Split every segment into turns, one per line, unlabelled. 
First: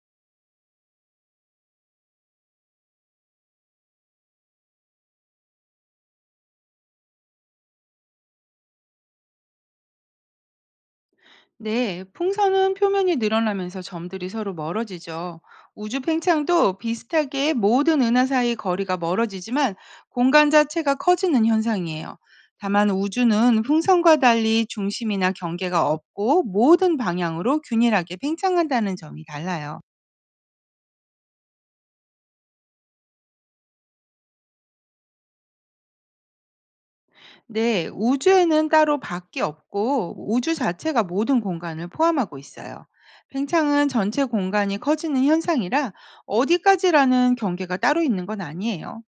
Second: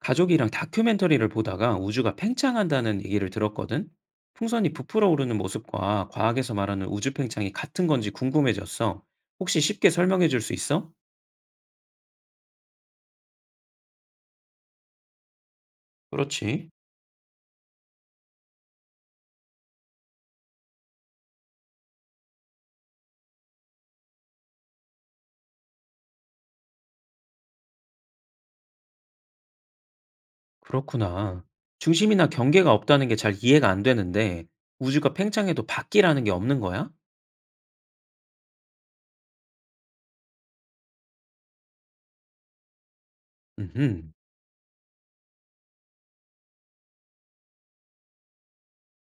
가족이랑 다큐멘터리를 보다가 우주가 팽창한다는 얘기를 들었거든? 풍선이 부풀어 오르는 모습과 과학에서 말하는 우주 팽창이 같은 건지 궁금해졌어. 혹시 쉽게 설명해 줄 수 있어?
네, 풍선은 표면이 늘어나면서 점들이 서로 멀어지죠. 우주
그렇지.
팽창도 비슷하게 모든 은하 사이 거리가 멀어지지만 공간 자체가 커지는 현상이에요. 다만 우주는 풍선과 달리 중심이나 경계가 없고 모든 방향으로 균일하게 팽창한다는 점이 달라요.
그렇구나. 중심이나 경계가 없다는 게 잘 이해가 안 되는데, 우주가 팽창해도 바퀴라는 게 없는 거야?
네. 우주에는 따로 밖이 없고 우주 자체가 모든 공간을 포함하고 있어요. 팽창은
음흠.
전체 공간이 커지는 현상이라 어디까지라는 경계가 따로 있는 건 아니에요.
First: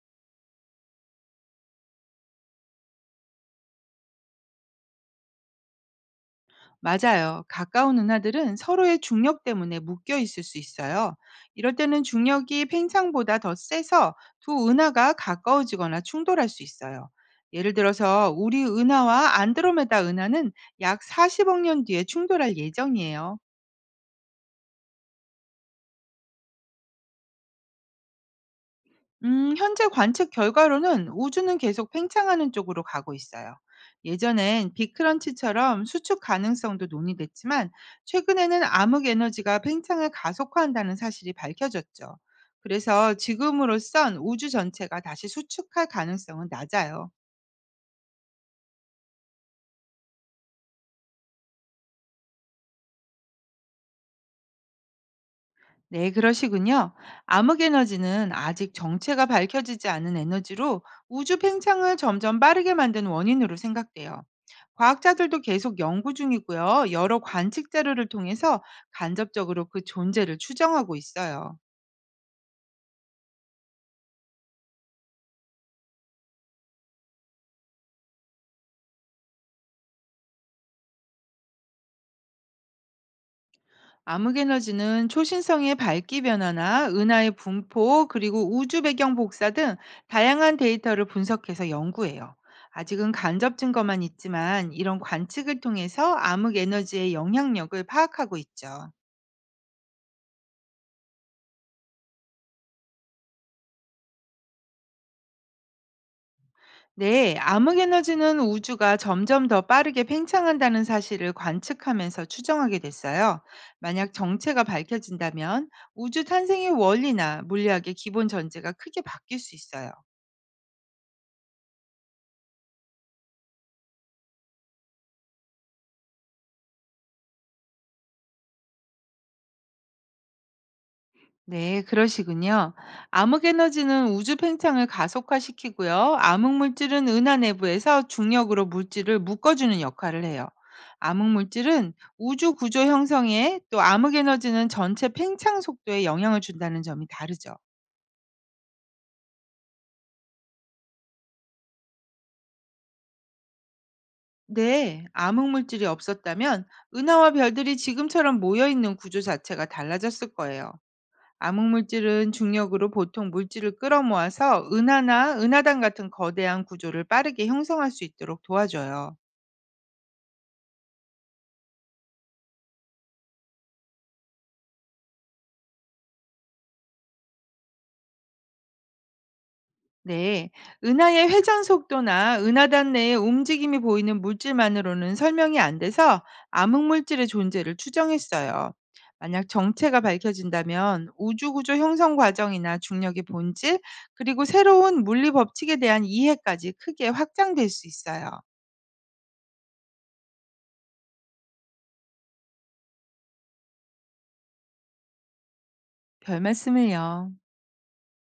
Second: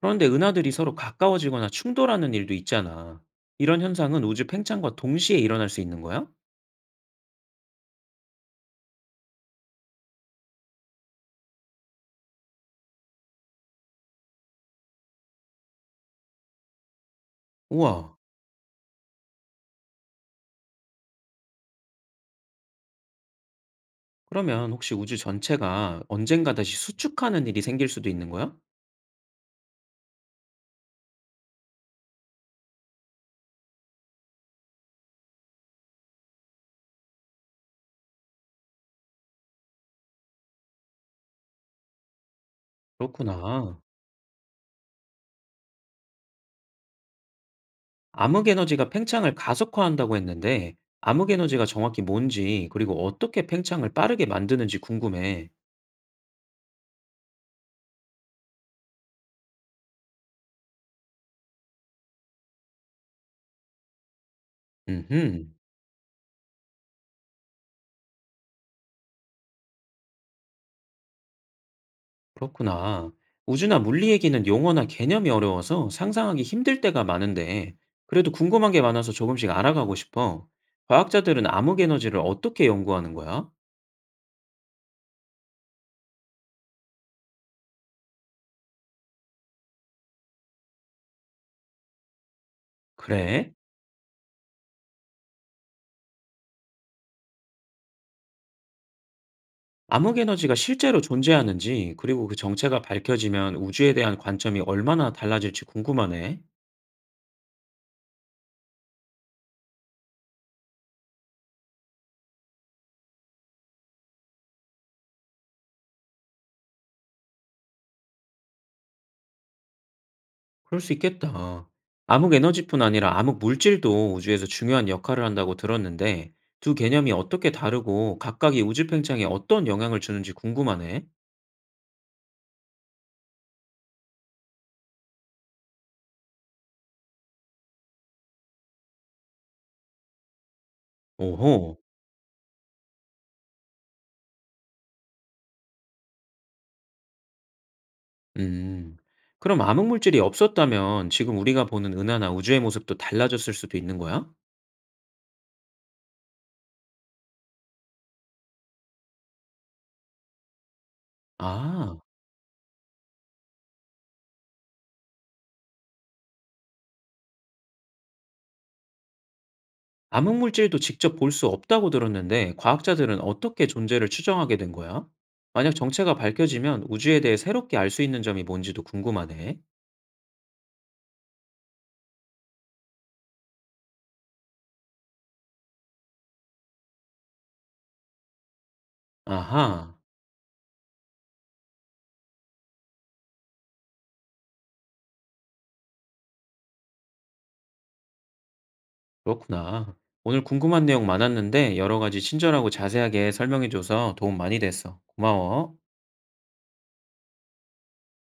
그런데 은하들이 서로 가까워지거나 충돌하는 일도 있잖아. 이런 현상은 우주 팽창과 동시에 일어날 수 있는 거야?
맞아요. 가까운 은하들은 서로의 중력 때문에 묶여 있을 수 있어요. 이럴 때는 중력이 팽창보다 더 세서 두 은하가 가까워지거나 충돌할 수 있어요. 예를
우와.
들어서 우리 은하와 안드로메다 은하는 약 40억 년 뒤에 충돌할 예정이에요.
그러면 혹시 우주 전체가 언젠가 다시 수축하는 일이 생길 수도 있는 거야?
현재 관측 결과로는 우주는 계속 팽창하는 쪽으로 가고 있어요. 예전엔 빅크런치처럼 수축 가능성도 논의됐지만 최근에는 암흑 에너지가 팽창을 가속화한다는 사실이 밝혀졌죠. 그래서
그렇구나.
지금으로선 우주 전체가 다시 수축할 가능성은 낮아요.
암흑 에너지가 팽창을 가속화한다고 했는데, 암흑 에너지가 정확히 뭔지, 그리고 어떻게 팽창을 빠르게 만드는지 궁금해.
네, 그러시군요. 암흑 에너지는 아직 정체가 밝혀지지 않은 에너지로 우주 팽창을 점점 빠르게 만든 원인으로 생각돼요. 과학자들도
음흠,
계속 연구 중이고요. 여러 관측 자료를 통해서 간접적으로 그 존재를 추정하고 있어요.
그렇구나. 우주나 물리 얘기는 용어나 개념이 어려워서 상상하기 힘들 때가 많은데, 그래도 궁금한 게 많아서 조금씩 알아가고 싶어. 과학자들은 암흑 에너지를 어떻게 연구하는 거야?
암흑 에너지는 초신성의 밝기 변화나 은하의 분포, 그리고 우주 배경 복사 등 다양한 데이터를 분석해서 연구해요. 아직은
그래?
간접 증거만 있지만 이런 관측을 통해서 암흑 에너지의 영향력을 파악하고 있죠.
암흑 에너지가 실제로 존재하는지, 그리고 그 정체가 밝혀지면 우주에 대한 관점이 얼마나 달라질지 궁금하네.
네, 암흑 에너지는 우주가 점점 더 빠르게 팽창한다는 사실을 관측하면서 추정하게 됐어요. 만약 정체가 밝혀진다면 우주 탄생의 원리나 물리학의 기본 전제가 크게 바뀔 수 있어요.
그럴 수 있겠다. 암흑 에너지뿐 아니라 암흑 물질도 우주에서 중요한 역할을 한다고 들었는데, 두 개념이 어떻게 다르고 각각이 우주 팽창에 어떤 영향을 주는지 궁금하네.
네, 그러시군요. 암흑 에너지는 우주 팽창을 가속화시키고요. 암흑 물질은 은하 내부에서 중력으로 물질을 묶어주는 역할을 해요. 암흑
오호.
물질은 우주 구조 형성에 또 암흑 에너지는 전체 팽창 속도에 영향을 준다는 점이 다르죠.
음. 그럼 암흑 물질이 없었다면 지금 우리가 보는 은하나 우주의 모습도 달라졌을 수도 있는 거야?
네, 암흑 물질이 없었다면 은하와 별들이 지금처럼 모여 있는 구조 자체가 달라졌을 거예요.
아.
암흑물질은 중력으로 보통 물질을 끌어모아서 은하나 은하단 같은 거대한 구조를 빠르게 형성할 수 있도록 도와줘요.
암흑 물질도 직접 볼 수 없다고 들었는데 과학자들은 어떻게 존재를 추정하게 된 거야? 만약 정체가 밝혀지면 우주에 대해 새롭게 알 수 있는 점이 뭔지도 궁금하네.
네, 은하의 회전 속도나 은하단 내의 움직임이 보이는 물질만으로는 설명이 안 돼서 암흑물질의 존재를 추정했어요. 만약
아하,
정체가 밝혀진다면 우주구조 형성 과정이나 중력의 본질, 그리고 새로운 물리 법칙에 대한 이해까지 크게 확장될 수 있어요.
그렇구나. 오늘 궁금한 내용 많았는데 여러 가지 친절하고 자세하게 설명해줘서 도움 많이 됐어. 고마워.
별 말씀을요.